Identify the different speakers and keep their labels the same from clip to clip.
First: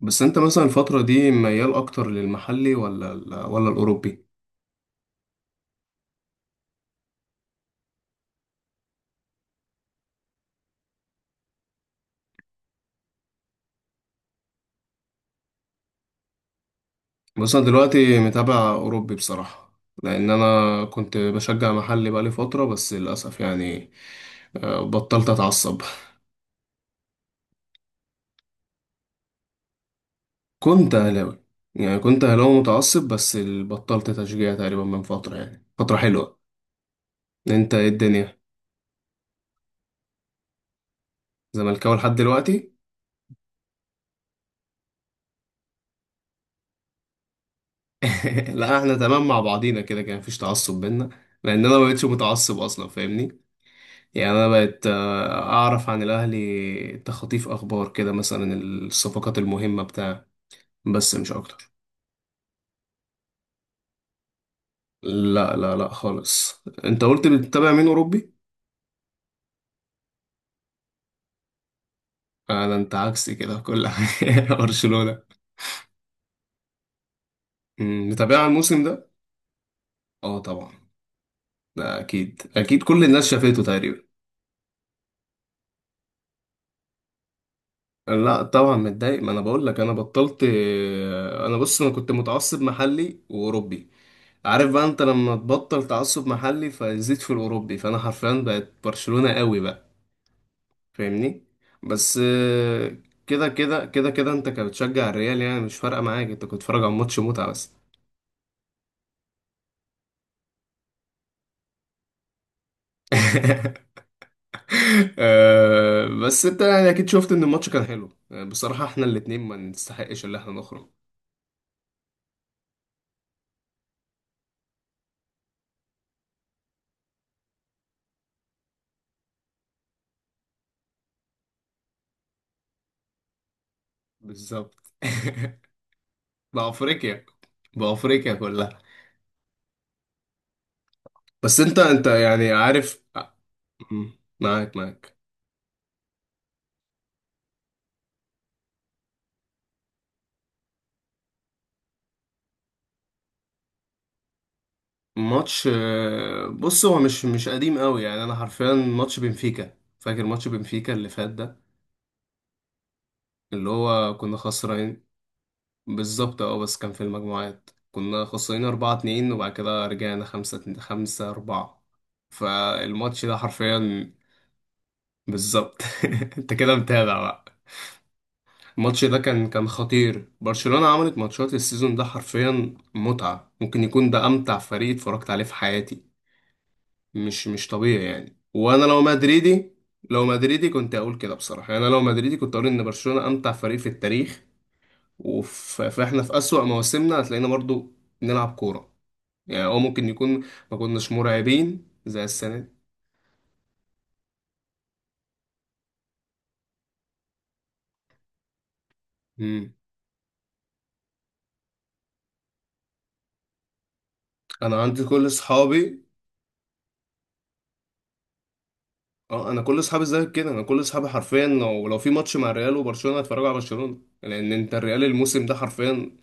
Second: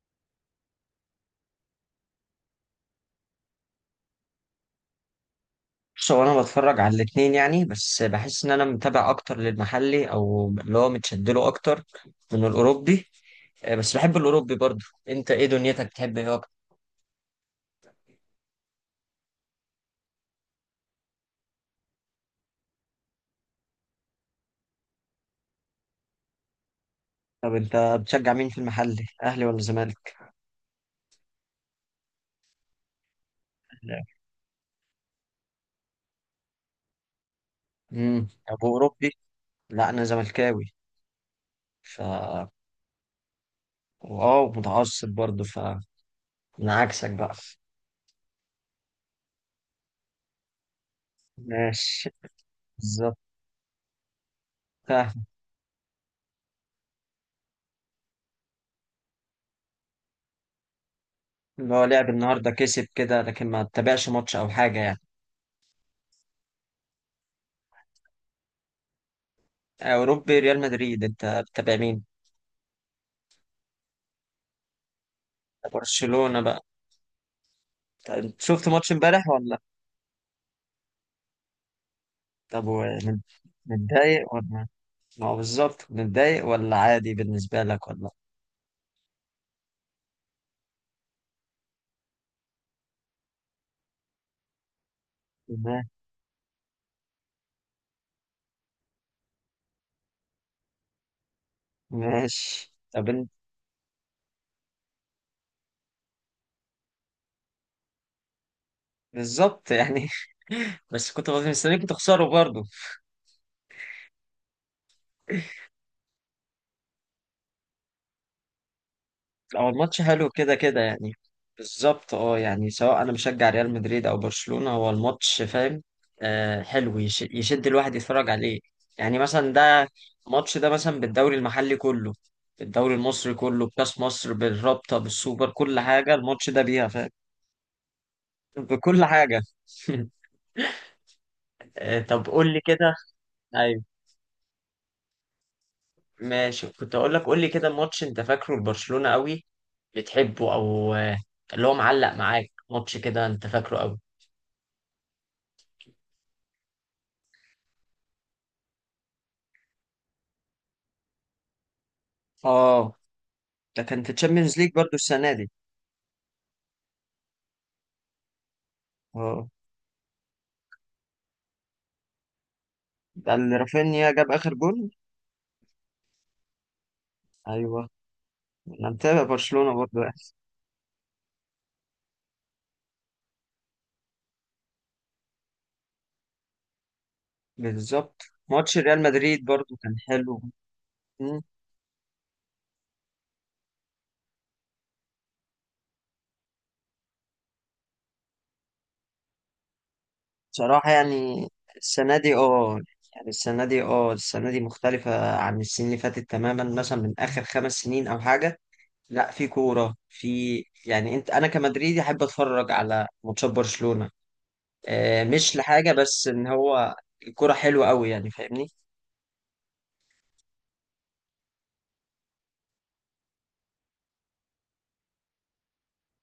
Speaker 1: بس انت مثلا الفترة دي ميال اكتر للمحلي ولا ولا الاوروبي؟
Speaker 2: بص، هو انا بتفرج على الاتنين يعني. بس بحس ان انا متابع اكتر للمحلي، او اللي هو متشدله اكتر من الاوروبي. بس بحب الاوروبي برضه. انت ايه دنيتك؟ بتحب ايه اكتر؟
Speaker 1: بس انا دلوقتي متابع اوروبي بصراحة. لان انا كنت بشجع محلي بقالي فترة بس للاسف يعني بطلت اتعصب.
Speaker 2: طب انت بتشجع مين في المحلي، اهلي ولا زمالك؟
Speaker 1: كنت اهلاوي، يعني كنت اهلاوي متعصب بس بطلت تشجيع تقريبا من فترة يعني فترة حلوة. انت ايه الدنيا؟
Speaker 2: ابو اوروبي. لا انا زملكاوي.
Speaker 1: زملكاوي
Speaker 2: ف
Speaker 1: لحد دلوقتي.
Speaker 2: واو، متعصب برضه. انا عكسك بقى.
Speaker 1: لا احنا تمام مع بعضينا كده، كان مفيش تعصب بينا. لان انا ما بقتش
Speaker 2: ماشي.
Speaker 1: متعصب اصلا
Speaker 2: بالظبط.
Speaker 1: فاهمني. يعني أنا بقت
Speaker 2: فاهم.
Speaker 1: أعرف عن الأهلي تخطيف أخبار كده، مثلا الصفقات المهمة بتاع. بس مش أكتر.
Speaker 2: اللي هو لعب النهارده كسب كده، لكن ما تتابعش ماتش او حاجه يعني.
Speaker 1: لا لا لا خالص، أنت قلت بتتابع مين؟ أوروبي؟
Speaker 2: اوروبي، ريال مدريد. انت بتتابع مين؟
Speaker 1: آه ده أنت عكسي كده في كل حاجة. برشلونة.
Speaker 2: برشلونة بقى. طب
Speaker 1: متابعها
Speaker 2: شفت
Speaker 1: الموسم
Speaker 2: ماتش
Speaker 1: ده؟
Speaker 2: امبارح ولا؟
Speaker 1: أه طبعا، ده أكيد
Speaker 2: طب
Speaker 1: أكيد كل الناس شافته تقريبا.
Speaker 2: متضايق ولا؟ ما هو بالظبط، متضايق ولا عادي بالنسبة لك ولا؟
Speaker 1: لا طبعا متضايق، ما أنا بقول لك أنا بطلت. أنا بص أنا كنت متعصب محلي وأوروبي. عارف بقى انت لما
Speaker 2: ما-
Speaker 1: تبطل تعصب محلي فيزيد في الاوروبي، فانا حرفيا بقت برشلونة قوي بقى، فاهمني. بس
Speaker 2: ماشي. طب
Speaker 1: كده كده كده كده انت كنت بتشجع الريال يعني مش فارقه معاك، انت كنت بتتفرج على ماتش متعه بس.
Speaker 2: بالظبط يعني. بس كنت مستنيكم تخسروا برضه.
Speaker 1: بس انت يعني اكيد شفت ان الماتش كان حلو. بصراحه احنا الاتنين ما
Speaker 2: هو الماتش
Speaker 1: نستحقش
Speaker 2: حلو
Speaker 1: اللي احنا
Speaker 2: كده كده
Speaker 1: نخرج.
Speaker 2: يعني. بالظبط اه يعني سواء انا مشجع ريال مدريد او برشلونة، هو الماتش فاهم. آه حلو، يشد الواحد يتفرج عليه. يعني مثلا ده الماتش ده مثلا بالدوري المحلي كله، بالدوري المصري كله، بكاس مصر،
Speaker 1: بالظبط.
Speaker 2: بالرابطة، بالسوبر، كل حاجة الماتش ده بيها فاهم.
Speaker 1: بافريقيا، بافريقيا كلها.
Speaker 2: بكل حاجة.
Speaker 1: بس انت
Speaker 2: آه طب
Speaker 1: يعني
Speaker 2: قول لي كده.
Speaker 1: عارف.
Speaker 2: ايوه،
Speaker 1: م، معاك معاك.
Speaker 2: ماشي. كنت اقول لك، قول لي كده ماتش انت فاكره لبرشلونة قوي بتحبه، او اللي هو معلق معاك ماتش كده انت فاكره قوي.
Speaker 1: ماتش بص هو مش قديم قوي، يعني انا حرفيا ماتش بنفيكا، فاكر ماتش بنفيكا اللي فات ده
Speaker 2: اه،
Speaker 1: اللي
Speaker 2: ده كان في
Speaker 1: هو كنا
Speaker 2: تشامبيونز ليج برضو
Speaker 1: خسرانين.
Speaker 2: السنة دي.
Speaker 1: بالظبط اه، بس كان في المجموعات كنا خسرانين 4 2
Speaker 2: اه
Speaker 1: وبعد كده رجعنا 5 5 4. فالماتش
Speaker 2: ده
Speaker 1: ده
Speaker 2: اللي رافينيا
Speaker 1: حرفيا.
Speaker 2: جاب آخر جول.
Speaker 1: بالظبط. انت كده متابع بقى.
Speaker 2: ايوه، انا
Speaker 1: الماتش ده
Speaker 2: متابع
Speaker 1: كان
Speaker 2: برشلونة برضو يعني.
Speaker 1: خطير، برشلونة عملت ماتشات السيزون ده حرفيا متعة، ممكن يكون ده امتع فريق اتفرجت عليه في حياتي. مش طبيعي
Speaker 2: بالظبط.
Speaker 1: يعني،
Speaker 2: ماتش
Speaker 1: وانا لو
Speaker 2: ريال مدريد
Speaker 1: مدريدي،
Speaker 2: برضو كان
Speaker 1: لو
Speaker 2: حلو.
Speaker 1: مدريدي كنت اقول كده
Speaker 2: مم.
Speaker 1: بصراحه، يعني انا لو مدريدي كنت اقول ان برشلونه امتع فريق في التاريخ. فاحنا في اسوأ مواسمنا هتلاقينا برضو نلعب كوره، يعني او ممكن يكون ما
Speaker 2: بصراحة
Speaker 1: كناش
Speaker 2: يعني
Speaker 1: مرعبين
Speaker 2: السنة
Speaker 1: زي
Speaker 2: دي
Speaker 1: السنه دي.
Speaker 2: اه يعني السنة دي اه السنة دي مختلفة عن السنين اللي فاتت تماما، مثلا من آخر خمس سنين أو حاجة. لا في
Speaker 1: مم.
Speaker 2: كورة في. يعني انت انا كمدريدي احب اتفرج على ماتشات برشلونة.
Speaker 1: انا عندي كل
Speaker 2: مش لحاجة،
Speaker 1: اصحابي.
Speaker 2: بس ان هو الكورة حلوة قوي يعني فاهمني.
Speaker 1: اه انا كل اصحابي زي كده، انا كل اصحابي حرفيا لو في ماتش مع الريال وبرشلونه هتفرجوا على برشلونه، لان انت الريال الموسم ده حرفيا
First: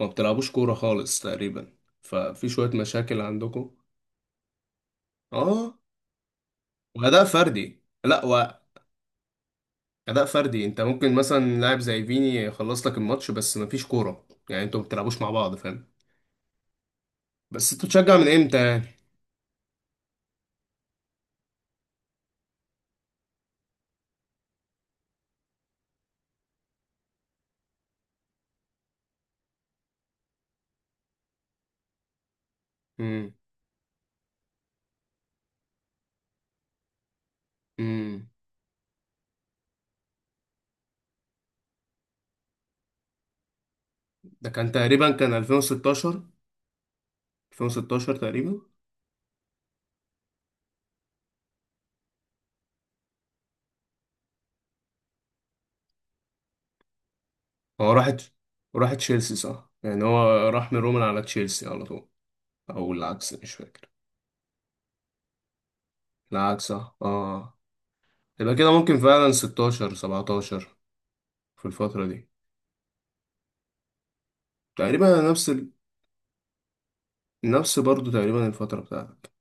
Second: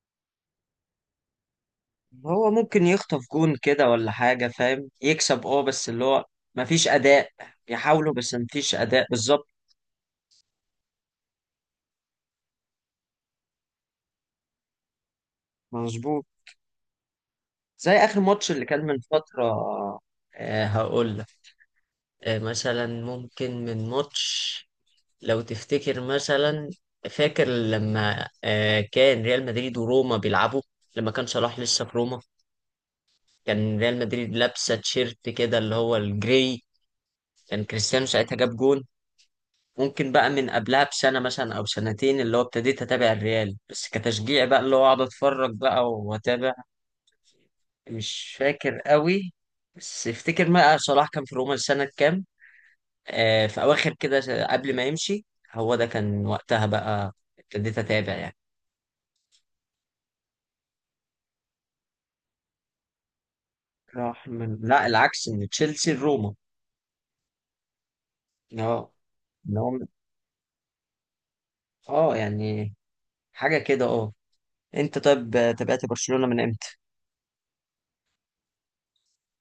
Speaker 1: ما بتلعبوش كوره خالص تقريبا، ففي
Speaker 2: هو
Speaker 1: شويه
Speaker 2: ممكن
Speaker 1: مشاكل
Speaker 2: يخطف جون
Speaker 1: عندكم.
Speaker 2: كده ولا حاجة فاهم، يكسب اه
Speaker 1: اه
Speaker 2: بس اللي هو مفيش
Speaker 1: وأداء
Speaker 2: أداء.
Speaker 1: فردي،
Speaker 2: يحاولوا
Speaker 1: لا
Speaker 2: بس
Speaker 1: وأداء
Speaker 2: مفيش أداء بالظبط.
Speaker 1: فردي، أنت ممكن مثلا لاعب زي فيني يخلص لك الماتش بس مفيش كورة، يعني أنتوا ما بتلعبوش مع بعض فاهم.
Speaker 2: مظبوط.
Speaker 1: بس أنتوا
Speaker 2: زي
Speaker 1: بتشجع
Speaker 2: آخر
Speaker 1: من
Speaker 2: ماتش
Speaker 1: إمتى
Speaker 2: اللي
Speaker 1: يعني؟
Speaker 2: كان من فترة. آه هقول لك. آه مثلا ممكن من ماتش، لو تفتكر مثلا، فاكر لما آه كان ريال مدريد وروما بيلعبوا، لما كان صلاح لسه في روما،
Speaker 1: امم.
Speaker 2: كان ريال مدريد لابسة تيشيرت كده اللي هو الجري. كان كريستيانو
Speaker 1: امم.
Speaker 2: ساعتها جاب جون. ممكن بقى من قبلها بسنة مثلا أو سنتين اللي هو ابتديت أتابع الريال، بس كتشجيع
Speaker 1: ده
Speaker 2: بقى
Speaker 1: كان
Speaker 2: اللي هو أقعد
Speaker 1: تقريبا كان
Speaker 2: أتفرج بقى
Speaker 1: 2016،
Speaker 2: وأتابع.
Speaker 1: 2016
Speaker 2: مش
Speaker 1: تقريبا.
Speaker 2: فاكر قوي. بس افتكر بقى صلاح كان في روما سنة كام. آه في أواخر كده قبل ما يمشي. هو ده كان وقتها بقى. ابتديت
Speaker 1: هو
Speaker 2: أتابع
Speaker 1: راحت،
Speaker 2: يعني.
Speaker 1: راح تشيلسي صح؟ يعني هو راح من روما على تشيلسي على طول، أو العكس مش فاكر.
Speaker 2: راح من، لا العكس، من تشيلسي لروما.
Speaker 1: العكس صح آه. يبقى كده
Speaker 2: اه
Speaker 1: ممكن فعلا
Speaker 2: إن هو-
Speaker 1: 16 17 في الفترة
Speaker 2: اه
Speaker 1: دي.
Speaker 2: يعني حاجة كده اه. انت
Speaker 1: تقريبا
Speaker 2: طيب
Speaker 1: نفس ال...
Speaker 2: تابعت برشلونة من امتى؟
Speaker 1: نفس برضه تقريبا الفترة بتاعتك،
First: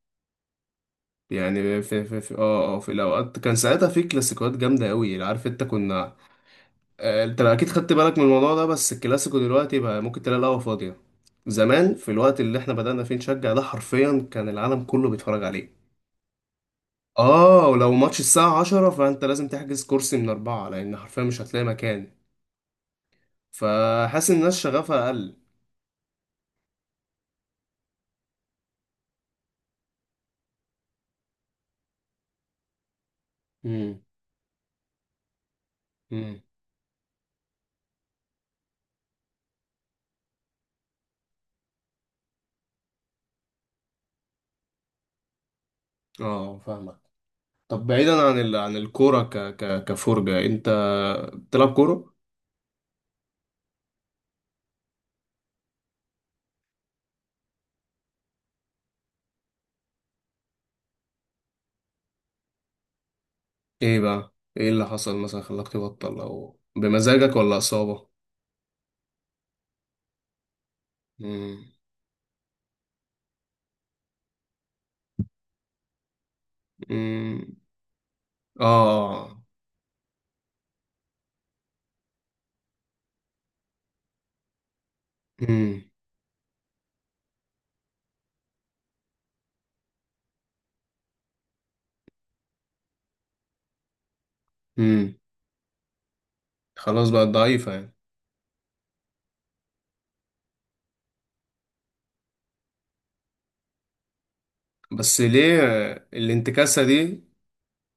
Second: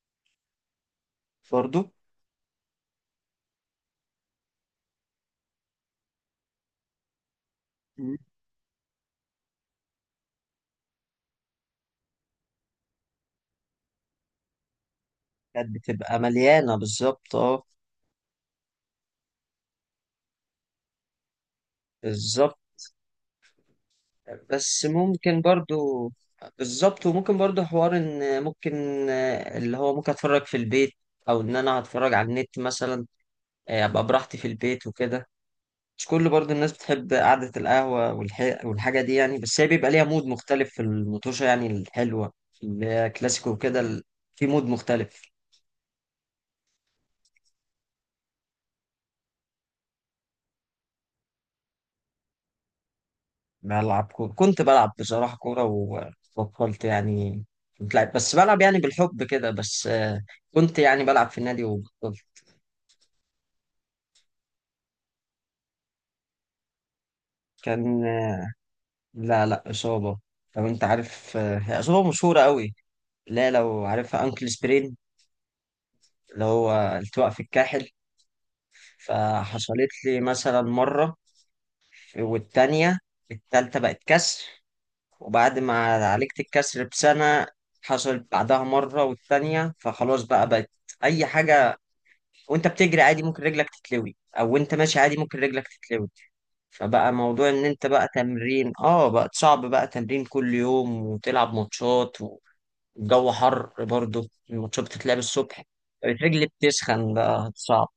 Speaker 1: يعني
Speaker 2: برضو.
Speaker 1: في في الاوقات كان ساعتها في كلاسيكوات جامده قوي عارف انت كنا. انت اكيد خدت
Speaker 2: مم.
Speaker 1: بالك من الموضوع ده، بس الكلاسيكو دلوقتي بقى ممكن تلاقي القهوه فاضيه. زمان في الوقت اللي احنا بدأنا فيه نشجع، ده حرفيا كان العالم كله بيتفرج
Speaker 2: كانت
Speaker 1: عليه.
Speaker 2: بتبقى مليانة بالظبط اه.
Speaker 1: اه، ولو ماتش الساعه 10 فانت لازم تحجز كرسي من اربعه، لان حرفيا مش هتلاقي مكان.
Speaker 2: بالظبط.
Speaker 1: فحاسس ان الناس
Speaker 2: بس
Speaker 1: شغفها اقل.
Speaker 2: ممكن برضو، بالظبط. وممكن برضو حوار ان ممكن اللي هو ممكن اتفرج في البيت، او ان انا هتفرج على النت مثلا.
Speaker 1: امم.
Speaker 2: ابقى براحتي في البيت وكده. مش كل
Speaker 1: امم.
Speaker 2: برضو الناس بتحب قعدة القهوة والحاجة دي يعني. بس هي بيبقى ليها مود مختلف في المطوشة يعني الحلوة اللي هي كلاسيكو وكده في مود مختلف.
Speaker 1: اه فاهمك. طب بعيدا عن عن الكوره كفرجه، انت بتلعب كوره؟
Speaker 2: بلعب كورة، كنت بلعب بصراحة كورة وبطلت يعني. كنت لعب، بس بلعب يعني بالحب كده، بس كنت يعني بلعب في النادي وبطلت.
Speaker 1: ايه بقى؟ ايه اللي حصل مثلا خلاك تبطل؟ او بمزاجك ولا
Speaker 2: كان،
Speaker 1: اصابة؟
Speaker 2: لا لا إصابة. لو أنت عارف
Speaker 1: امم.
Speaker 2: هي إصابة مشهورة قوي. لا لو عارفها، أنكل سبرين، اللي هو التواء في
Speaker 1: امم.
Speaker 2: الكاحل.
Speaker 1: اه.
Speaker 2: فحصلت لي مثلا مرة، والتانية، التالتة بقت كسر. وبعد ما
Speaker 1: امم.
Speaker 2: عالجت الكسر بسنة، حصلت بعدها مرة والتانية، فخلاص بقى بقت أي حاجة. وأنت بتجري عادي ممكن رجلك تتلوي، أو وأنت ماشي
Speaker 1: امم.
Speaker 2: عادي ممكن رجلك تتلوي.
Speaker 1: خلاص
Speaker 2: فبقى
Speaker 1: بقت
Speaker 2: موضوع إن
Speaker 1: ضعيفة
Speaker 2: أنت
Speaker 1: يعني.
Speaker 2: بقى تمرين آه بقى صعب بقى تمرين كل يوم وتلعب ماتشات، الجو حر برضه، الماتشات بتتلعب
Speaker 1: بس ليه
Speaker 2: الصبح، الرجل
Speaker 1: الانتكاسة
Speaker 2: بتسخن
Speaker 1: دي؟
Speaker 2: بقى صعب.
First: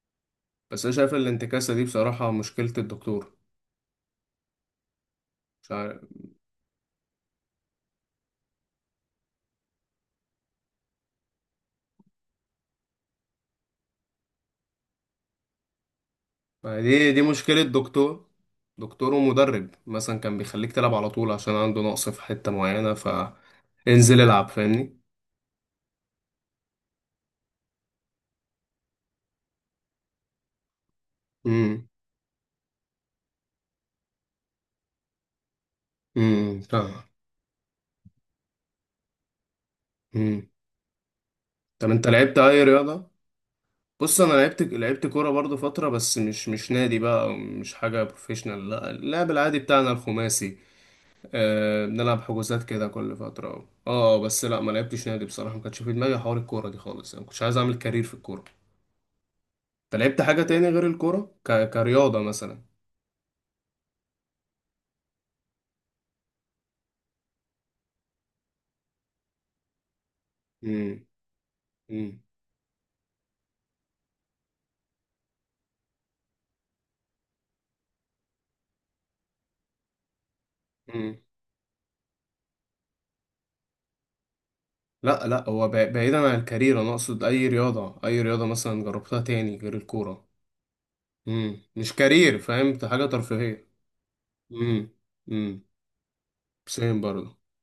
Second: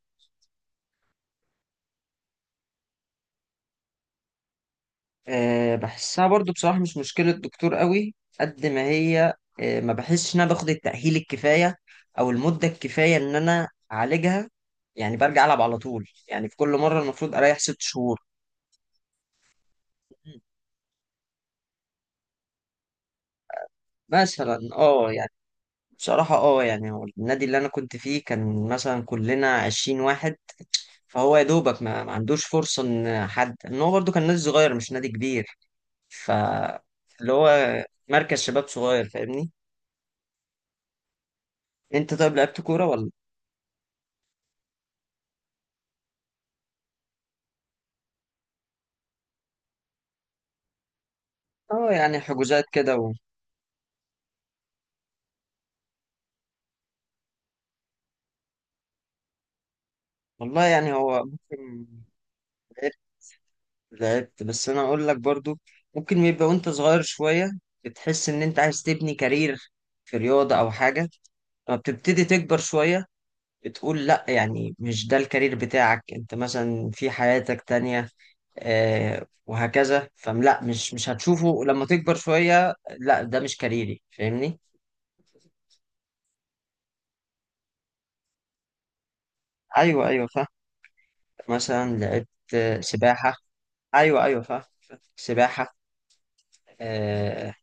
Speaker 1: بس انا شايف الانتكاسة دي بصراحة مشكلة الدكتور. مش
Speaker 2: أه
Speaker 1: عارف،
Speaker 2: بحسها برضه بصراحة مش مشكلة دكتور قوي قد ما هي. أه ما بحسش إن أنا باخد التأهيل الكفاية أو المدة الكفاية إن أنا أعالجها. يعني برجع ألعب على طول يعني. في كل
Speaker 1: ما
Speaker 2: مرة
Speaker 1: دي
Speaker 2: المفروض أريح
Speaker 1: مشكلة
Speaker 2: ست شهور
Speaker 1: دكتور، دكتور ومدرب مثلا كان بيخليك تلعب على طول عشان عنده نقص في حتة معينة، فانزل العب
Speaker 2: مثلا
Speaker 1: فاهمني.
Speaker 2: اه يعني. بصراحة اه يعني هو النادي اللي أنا كنت فيه كان مثلا كلنا عشرين واحد. فهو يا دوبك
Speaker 1: امم.
Speaker 2: ما عندوش فرصة إن حد، إن هو برضه كان نادي صغير مش نادي كبير. ف
Speaker 1: فاهم.
Speaker 2: اللي هو مركز شباب صغير فاهمني.
Speaker 1: امم. طب انت
Speaker 2: انت طيب
Speaker 1: لعبت
Speaker 2: لعبت
Speaker 1: اي
Speaker 2: كورة
Speaker 1: رياضة؟
Speaker 2: ولا؟
Speaker 1: بص انا لعبت كوره برضو فتره، بس مش نادي بقى، أو مش حاجه بروفيشنال، لا اللعب العادي بتاعنا الخماسي. أه
Speaker 2: اه يعني
Speaker 1: بنلعب حجوزات
Speaker 2: حجوزات
Speaker 1: كده
Speaker 2: كده و...
Speaker 1: كل فتره اه، بس لا ما لعبتش نادي بصراحه، ما كانش في دماغي حوار الكوره دي خالص، انا ما كنتش عايز اعمل كارير في الكوره. انت لعبت حاجه
Speaker 2: والله
Speaker 1: تاني غير
Speaker 2: يعني هو
Speaker 1: الكوره
Speaker 2: ممكن
Speaker 1: كرياضه مثلا؟
Speaker 2: لعبت لعبت بس انا اقول لك برضو، ممكن يبقى وانت صغير شوية بتحس ان انت عايز تبني كارير في رياضة او
Speaker 1: امم.
Speaker 2: حاجة. لما
Speaker 1: امم.
Speaker 2: بتبتدي تكبر شوية بتقول لا، يعني مش ده الكارير بتاعك انت مثلا في حياتك تانية. وهكذا. فلا مش
Speaker 1: امم.
Speaker 2: هتشوفه لما تكبر شوية، لا ده مش كاريري فاهمني.
Speaker 1: لا لا، هو بعيدا عن الكارير، انا اقصد اي رياضه، اي رياضه مثلا جربتها تاني غير
Speaker 2: ايوه
Speaker 1: الكوره.
Speaker 2: ايوه فاهم.
Speaker 1: امم، مش
Speaker 2: مثلا لقيت
Speaker 1: كارير، فهمت، حاجه
Speaker 2: سباحة.
Speaker 1: ترفيهيه.
Speaker 2: أيوه أيوه فاهم.
Speaker 1: امم. امم.
Speaker 2: سباحة.
Speaker 1: سيم برضو.
Speaker 2: آه،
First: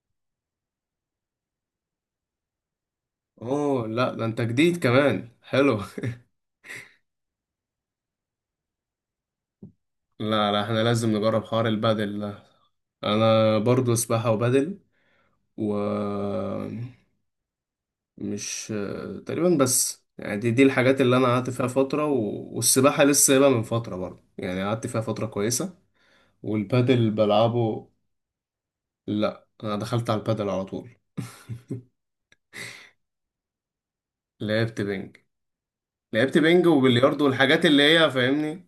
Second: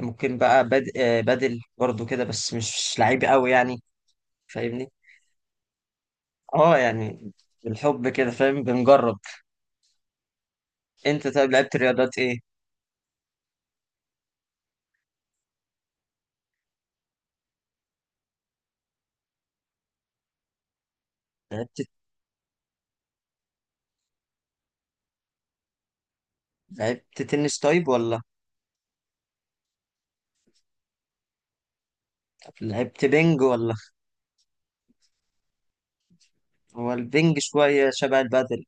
Speaker 2: ممكن بقى بدل برضو كده بس مش لعيب قوي يعني
Speaker 1: اوه لا، ده انت جديد
Speaker 2: فاهمني.
Speaker 1: كمان، حلو.
Speaker 2: اه يعني بالحب كده فاهم بنجرب.
Speaker 1: لا لا احنا لازم
Speaker 2: انت
Speaker 1: نجرب
Speaker 2: طيب
Speaker 1: حوار
Speaker 2: لعبت رياضات
Speaker 1: البادل
Speaker 2: ايه؟
Speaker 1: ده. انا برضو سباحة وبادل. و... مش... تقريبا بس، يعني دي الحاجات اللي انا قعدت فيها
Speaker 2: لعبت
Speaker 1: فترة و... والسباحة لسه سايبها من فترة برضو، يعني قعدت فيها فترة كويسة، والبادل
Speaker 2: لعبت تنس طيب
Speaker 1: بلعبه.
Speaker 2: ولا؟
Speaker 1: لا انا دخلت على البادل على طول.
Speaker 2: لعبت بينج ولا؟
Speaker 1: لعبت بينج. لعبت بينج
Speaker 2: هو
Speaker 1: وبلياردو
Speaker 2: البينج
Speaker 1: والحاجات اللي
Speaker 2: شوية
Speaker 1: هي
Speaker 2: شبه البدل
Speaker 1: فاهمني.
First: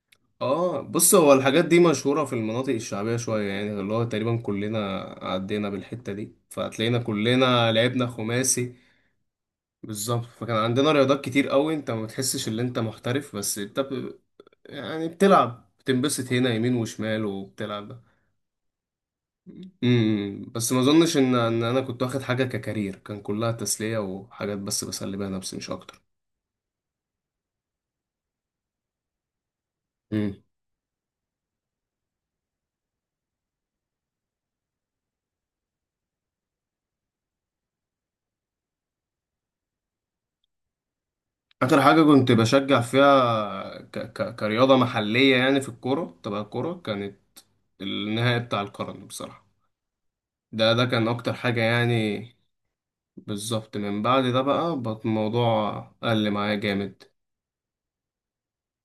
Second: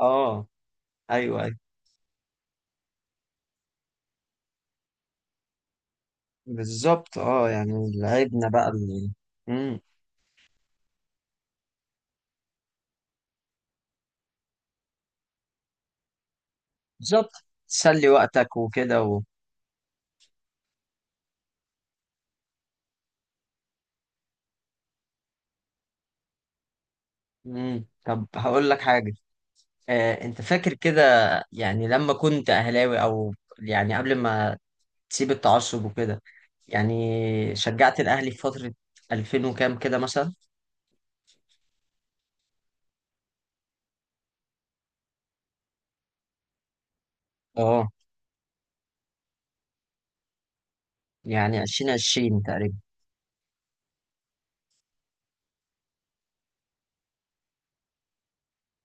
Speaker 2: اه.
Speaker 1: اه بص هو
Speaker 2: ايوه ايوه
Speaker 1: الحاجات دي مشهورة في المناطق الشعبية شوية، يعني اللي هو تقريبا كلنا عدينا بالحتة دي، فهتلاقينا
Speaker 2: بالظبط اه.
Speaker 1: كلنا
Speaker 2: يعني
Speaker 1: لعبنا
Speaker 2: لعبنا بقى
Speaker 1: خماسي.
Speaker 2: مم.
Speaker 1: بالظبط. فكان عندنا رياضات كتير قوي، انت ما بتحسش ان انت محترف بس انت ب... يعني بتلعب بتنبسط هنا يمين وشمال،
Speaker 2: بالظبط
Speaker 1: وبتلعب ده.
Speaker 2: تسلي وقتك وكده و...
Speaker 1: امم، بس ما اظنش ان انا كنت واخد حاجة ككارير، كان كلها تسلية وحاجات بس بسلي بيها نفسي مش اكتر.
Speaker 2: مم. طب هقول لك حاجة انت فاكر كده يعني لما كنت اهلاوي، او يعني قبل ما تسيب التعصب وكده، يعني شجعت الاهلي في فترة 2000 وكام كده مثلا
Speaker 1: آخر حاجة كنت بشجع فيها كرياضة محلية يعني في الكورة، تبع الكورة كانت
Speaker 2: اه
Speaker 1: النهائي بتاع القرن بصراحة. ده ده كان أكتر حاجة
Speaker 2: يعني
Speaker 1: يعني.
Speaker 2: 2020 تقريبا؟
Speaker 1: بالظبط، من بعد ده بقى الموضوع قل معايا جامد.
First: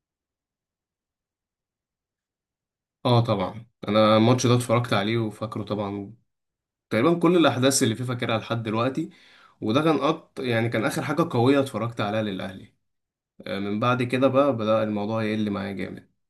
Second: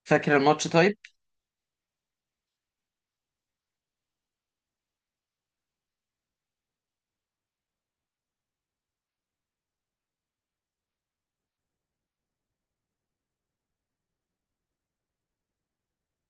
Speaker 2: فاكر الماتش طيب؟
Speaker 1: اه طبعا أنا الماتش ده اتفرجت عليه وفاكره طبعا، تقريبا كل الأحداث اللي فيه فاكرها لحد دلوقتي. وده كان يعني كان آخر حاجة قوية اتفرجت عليها للأهلي. من بعد كده بقى بدأ الموضوع يقل معايا جامد.